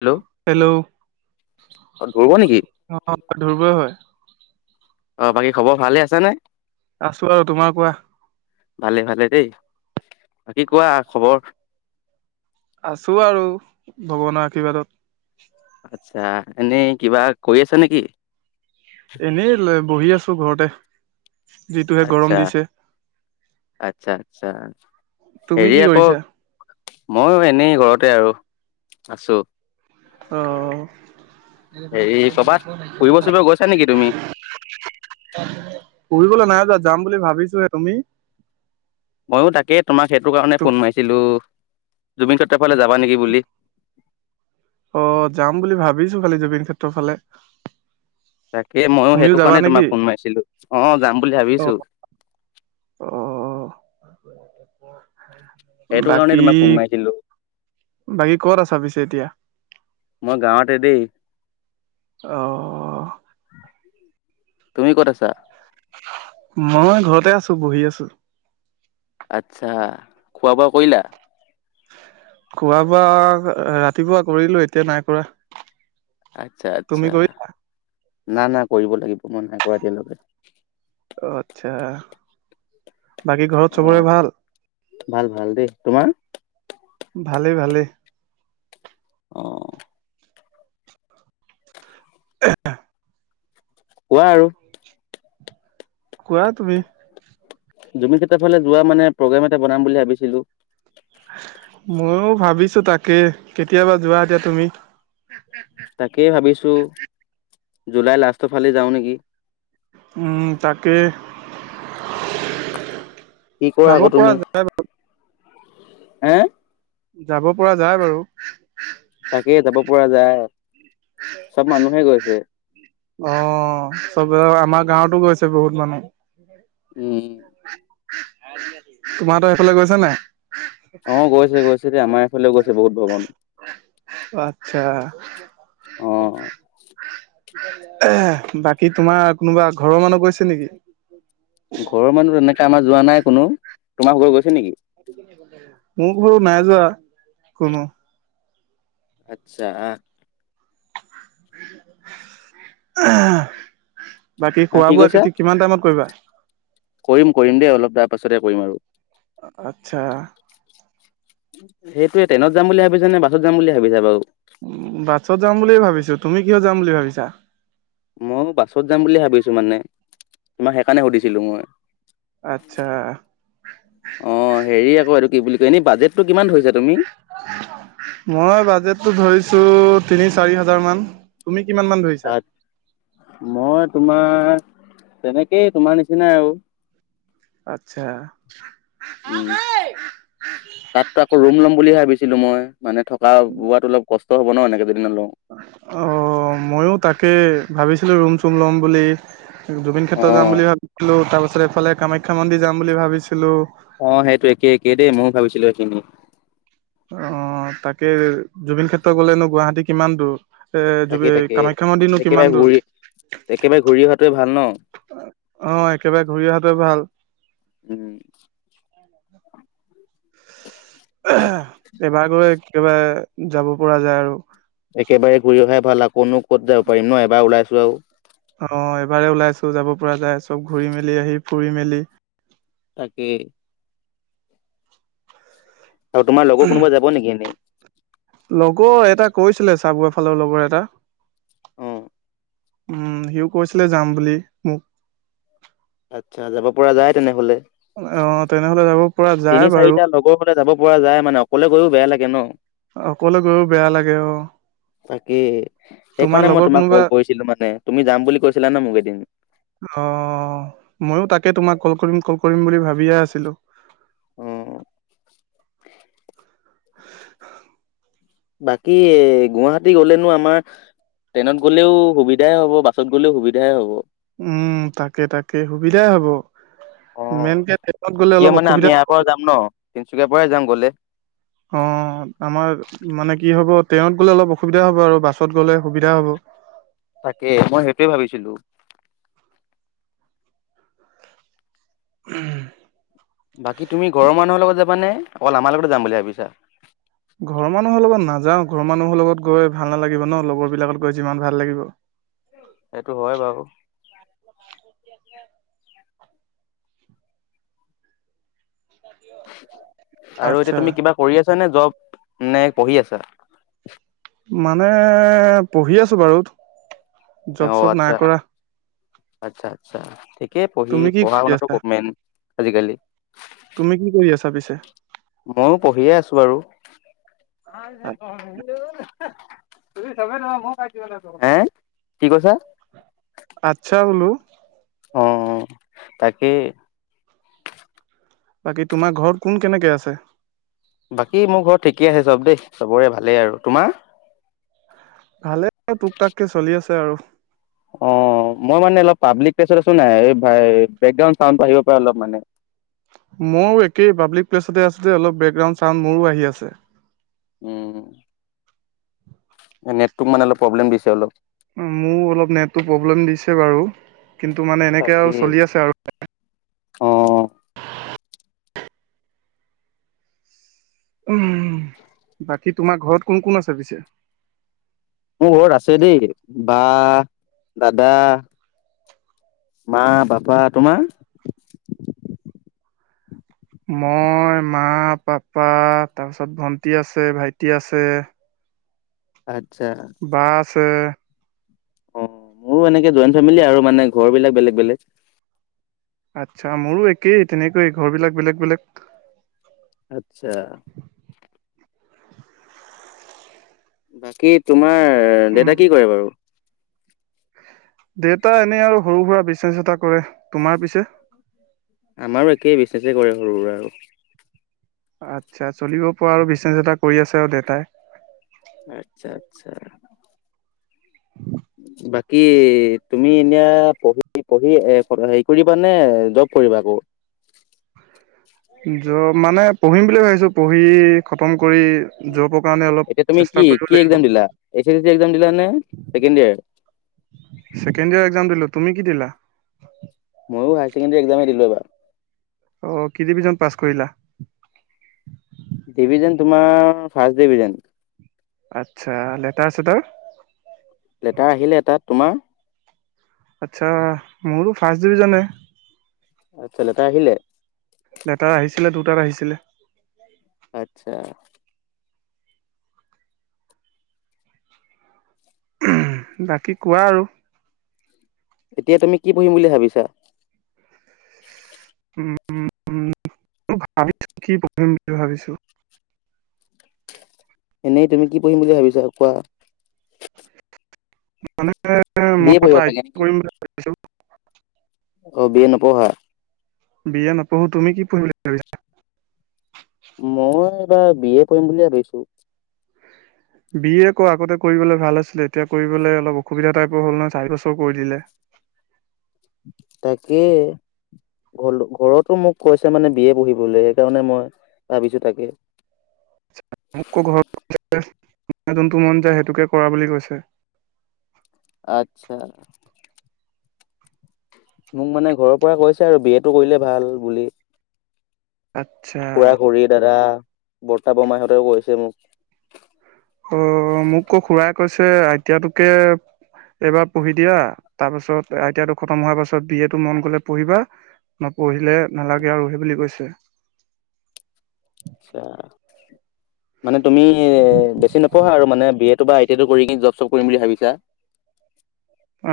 Hello hello, অ ধৰিব নেকি অ' ধ্ৰুৱই হয়। অ বাকী খবৰ ভালে আছে নে আছোঁ আৰু, তোমাৰ কোৱা। ভালে ভালে দেই, বাকী কোৱা খবৰ। আছোঁ আৰু, ভগৱানৰ আশীৰ্বাদত। আচ্ছা, এনেই কিবা কৰি আছা নে কি? এনেই লৈ-বহি আছোঁ ঘৰতে, যিটোহে আচ্ছা গৰম দিছে। আচ্ছা আচ্ছা, তুমি হেৰি কি আকৌ কৰিছা মইয়ো এনেই ঘৰতে আৰু আছোঁ। অ হেৰি, ক'ৰবাত ফুৰিব-চুৰিব গৈছা নেকি তুমি? ফুৰিবলৈ নাই যোৱা, যাম বুলি ভাবিছোঁহে, তুমি? মইয়ো তাকেই তোমাক সেইটোকাৰণেই ফোন মাৰিছিলোঁ, জুবিনক্ষেত্ৰৰ ফালে যাবা নেকি বুলি। অ', যাম বুলি ভাবিছোঁ খালি জুবিন ক্ষেত্ৰৰ ফালে। তাকেই মইয়ো তুমিও সেইটো যাবা কাৰণেই নেকি তোমাক ফোন মাৰিছিলোঁ, অ' যাম বুলি অ ভাবিছোঁ। অ' সেইটো কাৰণেই বাকী তোমাক ফোন মাৰিছিলোঁ। বাকী ক'ত আছা পিছে এতিয়া? মই গাঁৱতে দেই অ'। তুমি ক'ত আছা? মই ঘ'তে আছোঁ, বহি আছোঁ। আচ্ছা। খোৱা বোৱা কৰিলা? খোৱা বোৱা এ, ৰাতিপুৱা কৰিলোঁ এতিয়া নাই কৰা। আচ্ছা তুমি আচ্ছা কৰি না না কৰিব লাগিব, মই নাই কৰা এতিয়ালৈকে। অ', আচ্ছা বাকী ঘৰত অ চবৰে ভাল? ভাল ভাল দেই, তোমাৰ? ভালেই ভালেই। অ'। [inaudible] কোৱা আৰু। কোৱা তুমি জুবিন ক্ষেত্ৰৰ ফালে যোৱা মানে প্ৰগ্ৰেম এটা বনাম বুলি ভাবিছিলোঁ। ময়ো ভাবিছোঁ তাকে কেতিয়াবা যোৱা এতিয়া তুমি? তাকেই ভাবিছোঁ, জুলাই লাষ্ট ফালে যাওঁ নেকি। উম তাকে। কি কৰা যাব আকৌ পৰা তুমি? যায় এ, যাব পৰা যায় বাৰু। তাকে যাব পৰা যায়, চব মানুহে গৈছে। অ', চব [unintelligible] আমাৰ গাঁৱতো গৈছে বহুত মানুহ। উম। [unintelligible] তোমাহ'ত এইফালে গৈছে নাই? অ', গৈছে গৈছে দে আমা এফালেও গৈছে বহুত ভ্ৰমণ। অ', আচ্ছা। অ [unintelligible] বাকী তোমাৰ কোনোবা ঘৰ্ মানুহ গৈছে নেকি? ঘৰৰ মানুহ তেনেকে আমা যোৱা নাই কোনো, তোমাভাগ' গৈছে নিকি? [unintelligible] মো [unintelligible] নাই যোৱা কোনো। আচ্ছা। [unintelligible] বাকী আহ খোৱা কি বোৱা কৈছা কিতি কিমান টাইমত কৰিবা? কৰিম কৰিম দেই অলপ দা পাছতে কৰিম আৰু। অ', আচ্ছা। সেইটোয়ে ট্ৰেইনত যাম বুলি ভাবিছা নে বাছত যাম বুলি ভাবিছা বাও? উ বাছত যাম বুলিয়ে ভাবিছোঁ। তুমি কিহত যাম বুলি ভাবিছা? ময়ো বাছত যাম বুলিয়ে ভাবিছোঁ মানে তোমাক সেইকাৰণে সুধিছিলোঁ মই। আচ্ছা। অ', হেৰি আকৌ এইটো কি বুলি কয় এনে বাজেটটো কিমান ধৰিছা তুমি? মই বাজেটটো ধৰিছো তিনি, চাৰি হাজাৰ মান তুমি কিমান মান ধৰিছা? মই তোমাৰ তেনেকেই তোমাৰ নিচিনাই আৰু। আচ্ছা। উম, তাততো আকৌ ৰুম ল'ম বুলিহে ভাবিছিলোঁ মই মানে থকা বোৱাতো অলপ কষ্ট হ'ব ন এনেকে যদি নলওঁ অ', ময়ো তাকে ভাবিছিলোঁ ৰুম চুম লম বুলি জুবিন অ ক্ষেত্ৰ যাম বুলি ভাবিছিলোঁ তাৰ পিছত এইফালে কামাখ্যা মন্দিৰ যাম বুলি ভাবিছিলোঁ। অ সেইটো একেই একেই দেই মইয়ো ভাবিছিলোঁ সেইখিনি। অ তাকে জুবিন ক্ষেত্ৰ গলেনো গুৱাহাটী কিমান দূৰ। এ তাকে জো তাকে কামাখ্যা মন্দিৰনো একেবাৰে কিমান দূৰ? ঘূৰি একেবাৰে ঘূৰি অহাটোৱে ভাল ন অ একেবাৰে ঘূৰি অহাটো ভাল। উম এবাৰ গৈ একেবাৰে যাব পৰা যায় আৰু। একেবাৰে ঘূৰি অহাই ভাল। আকৌনো ক'ত যাব পাৰিম ন এবাৰ ওলাইছোঁ আৰু। অ এবাৰে ওলাইছোঁ যাব পৰা যায় চব ঘূৰি মেলি আহি ফুৰি মেলি তাকে আৰু তোমাৰ লগৰ কোনোবা যাব নেকি এনেই? লগৰ এটা কৈছিলে চাবুৱা ফালৰ লগৰ এটা। অ উম সিও কৈছিলে যাম বুলি মোক। আচ্ছা যাব পৰা যায় তেনেহলে। অ তেনেহ'লে যাব। পৰা যায় তিনি, বাৰু চাৰিটা লগৰ হলে যাব পৰা যায় মানে অকলে গৈও বেয়া লাগে ন। অকলে গৈও বেয়া লাগে। অ তাকে। তোমাৰ সেইকাৰণে মই লগৰ তোমাক কোনোবা কল কৰিছিলোঁ মানে তুমি যাম বুলি কৈছিলা ন মোক এদিন। অ মইয়ো তাকে তোমাক কল কৰিম কল কৰিম বুলি ভাবিয়ে আছিলোঁ। উম অ বাকী এ গুৱাহাটী গলেনো আমাৰ ট্ৰেইনত গ'লেও সুবিধাই হ'ব বাছত গ'লেও সুবিধাই হ'ব। উম তাকে তাকে সুবিধাই হব। অ মেনকে ট্ৰেইনত গলে কিয় অলপ মানে আমি অসুবিধা ইয়াৰ হ'ব। পৰা যাম ন তিনচুকীয়াৰ পৰাই যাম গ'লে অঁ আমাৰ মানে কি হ'ব ট্ৰেইনত গ'লে অলপ অসুবিধা হ'ব আৰু বাছত গ'লে সুবিধা হ'ব। তাকে মই সেইটোৱে ভাবিছিলোঁ। উম বাকী তুমি ঘৰৰ মানুহৰ লগত যাবানে অকল আমাৰ লগতে যাম বুলি ভাবিছাঁ? ঘৰৰ মানুহৰ লগত নাযাওঁ ঘৰ মানুহৰ লগত গৈ ভাল নালাগিব ন লগৰ বিলাকত গৈ যিমান ভাল লাগিব। সেইটো হয় বাৰু। আছিলে [unintelligible] আৰু এতিয়া আচ্ছা তুমি কিবা কৰি আছা নে জব নে পঢ়ি আছা? মানে পঢ়ি আছোঁ বাৰু অ জব চব আচ্ছা নাই কৰা। আচ্ছা আচ্ছা ঠিকে পঢ়ি তুমি কি পঢ়া কৰি শুনাতো আছা মেইন আজিকালি। তুমি কি কৰি আছা পিছে? মইয়ো পঢ়িয়ে আছোঁ বাৰু। হে কি কৈছাঁ? আচ্ছা বোলোঁ। অ অ তাকেই। বাকী তোমাৰ ঘৰত কোন কেনেকে আছে? বাকী মোৰ ঘৰত ঠিকে আছে চব দেই চবৰে ভালেই আৰু। তোমাৰ? ভালেই আৰু টোক টাককে চলি আছে আৰু। অ, মই মানে অলপ পাব্লিক প্লেছত আছো নাই, এ ভাই এ বেকগ্ৰাউড চাউণ্ড আহিবপৰা অলপ মানে। মইও একেই পাব্লিক প্লেছতে আছো যে অলপ বেকগ্ৰাউণ্ড চাউণ্ড মোৰো আহি আছে। উম। অ নেটটো মানে অলপ প্ৰব্লেম দিছে অলপ। মোৰ অলপ নেটটো প্ৰব্লেম দিছে বাৰু কিন্তু মানে এনেকে তাকে আৰু চলি আছে আৰু। অ। উহম, বাকী তোমাৰ ঘৰত কোন কোন আছে পিছে? মোৰ ঘৰত আছে দেই বা, দাদা মা, পাপা তোমাৰ? মই, মা, পাপা তাৰপিছত ভন্টি আছে, ভাইটি আছে। আচ্ছা। বা‌‌ আছে। অ, মোৰো এনেকে জইণ্ট ফেমিলি আৰু মানে ঘৰবিলাক বেলেগ বেলেগ। আচ্ছা, মোৰো একেই তেনেকয়ে ঘৰবিলাক বেলেগ বেলেগ। আচ্ছা। বাকী তোমাৰ উম দেউতা কি কৰে বাৰু? দেউতা এনেই আৰু সৰু সুৰা বিচনেছ এটা কৰে, তোমাৰ পিছে? আমাৰো একেই বিজনেছে কৰে সৰু সুৰা আৰু। আচ্ছা, চলিব পৰা আৰু বিচনেচ এটা কৰি আছে আৰু দেউতাই। আচ্ছা আচ্ছা। [inaudible] বাকী তুমি এতিয়া পঢ়ি পঢ়ি [unintelligible] হেৰি কৰিবা নে জব কৰিবা আকৌ? জব মানে পঢ়িম বুলিয়ে ভাবিছো, পঢ়ি খতম কৰি জবৰ কাৰণে অলপ এতিয়া তুমি চেষ্টা কি কৰিব কি লাগিব একজাম দিলা H S L C exam দিলা নে second year? Second year exam দিলো, তুমি কি দিলা? মইও হাই চেকেণ্ডেৰী একজামে দিলো এবাৰ। অ কি ডিভিজন পাছ কৰিলা? ডিভিজন তোমাৰ ফাৰ্ষ্ট ডিভিজন। আচ্ছা, লেতাৰ - ছেতাৰ? লেটাৰ আহিলে এটা, তোমাৰ? আচ্ছা, মোৰো ফাৰ্ষ্ট ডিভিজনে। আচ্ছা, লেটাৰ আহিলে? লেটাৰ আহিছিলে দুটাৰ আহিছিলে। আচ্ছা। উহ, বাকী কোৱা আৰু? এতিয়া তুমি কি পঢ়িম বুলি ভাবিছা? উম উম [unintelligible] ভাবিছো কি পঢ়িম বুলি ভাবিছো? এনেই তুমি কি পঢ়িম বুলি ভাবিছা কোৱা? বি এ পঢ়িবা চাগে নেকি? অ বি এ নপঢ়া [unintelligible] বি এ নপঢ়ো তুমি কি পঢ়িম বুলি ভাবিছা? মই এইবাৰ বি এ কৰিম বুলি ভাবিছো। বি এ ক আগতে কৰিবলৈ ভাল আছিলে এতিয়া কৰিবলৈ অলপ অসুবিধা টাইপৰ হ'ল নহয় চাৰি বছৰ কৰি দিলে। তাকে। [unintelligible] ঘৰতো মোক কৈছে মানে বি এ পঢ়িবলৈ সেইকাৰণে মই ভাবিছো তাকে। [unintelligible] যোনটো মন যায় সেইটোকে কৰা বুলি কৈছে। আচ্ছা। মোক মানে ঘৰৰ পৰা কৈছে আৰু বি এ টো কৰিলে ভাল বুলি। আচ্ছা। খুৰা, খুৰী, দাদা, বৰ্তা, বৰমাহঁতেও কৈছে মোক। অ', মোকো খুৰাই কৈছে আই টি আই তোকে- এইবাৰ পঢ়ি দিয়া, তাৰ পাছত আই টি আই তো খতম হোৱাৰ পাছত বি এ টো খতম হ'লে মন গ'লে পঢ়িবা। নপঢ়িলে নালাগে আৰু সেই বুলি কৈছে। আচ্ছা' মানে তুমি বেছি নপঢ়া আৰু মানে বি এ- টো বা আই টি আই টো কৰি কিনি জব-চব কৰিম ভাবিছা।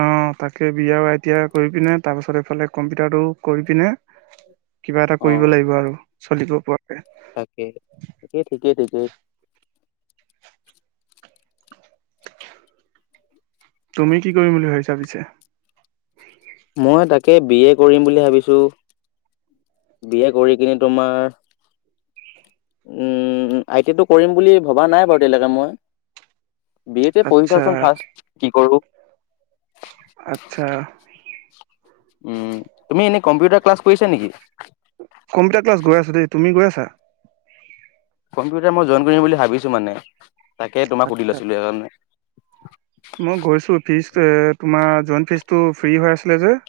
অঁ', -তাকে, বি এ আৰু আই টি আই টো কৰি পিনে তাৰপিছত এইফালে কম্পিউটাৰটো কৰি পিনে- কিবা এটা অ কৰিব লাগিব আৰু চলিব পৰাকে। তাকে, ঠিকেই-ঠিকেই। তুমি কি কৰিম বুলি ভাবিছা পিছে? মই তাকে বি এ কৰিম বুলি ভাবিছোঁ। বি এ কৰি কিনে তোমাৰ- আই টি আই টো কৰিম বুলি ভবা নাই বাৰু এতিয়ালৈকে মই। বি এ টো পঢ়ি আচ্ছা, চাওঁ চোন ফাৰ্ষ্ট কি কৰো। আচ্ছা। উমঁ, তুমি এনেই কম্পিউটাৰ ক্লাছ কৰিছা নেকি? কম্পিউটাৰ ক্লাছ গৈ আছো দেই। তুমি গৈছা? কম্পিউটাৰ মই জইণ্ট কৰিম বুলি ভাবিছো মানে, তাকে তোমাক সুধি আচ্ছা, লৈছিলো সেইকাৰণে। মই গৈছো ফ্ৰীজটো এ তোমাৰ জইণ্ট ফ্ৰীজটো হৈ আছিলে যে।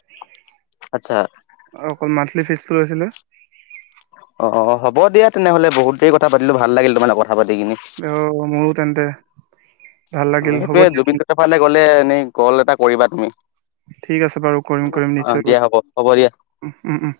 আচ্ছা। অকল মান্থলি ফ্ৰীজটো লৈছিলে। অ', -অ', -অহ', হ'ব দিয়া তেনেহ'লে, বহুত দেৰি কথা পাতিলো ভাল লাগিল তোমাৰ লগত কথা পাতি কিনি। অ', -মোৰো তেন্তে ভাল অঁ', লাগিল হ'ব -সেইটোয়ে, দিয়া। জুবিন ক্ষেত্ৰৰ ফালে গ'লে এনেই কল এটা কৰিবা তুমি। ঠিক আছে অঁ', -দিয়া হ'ব, হ'ব দিয়া। উম-উম-উম।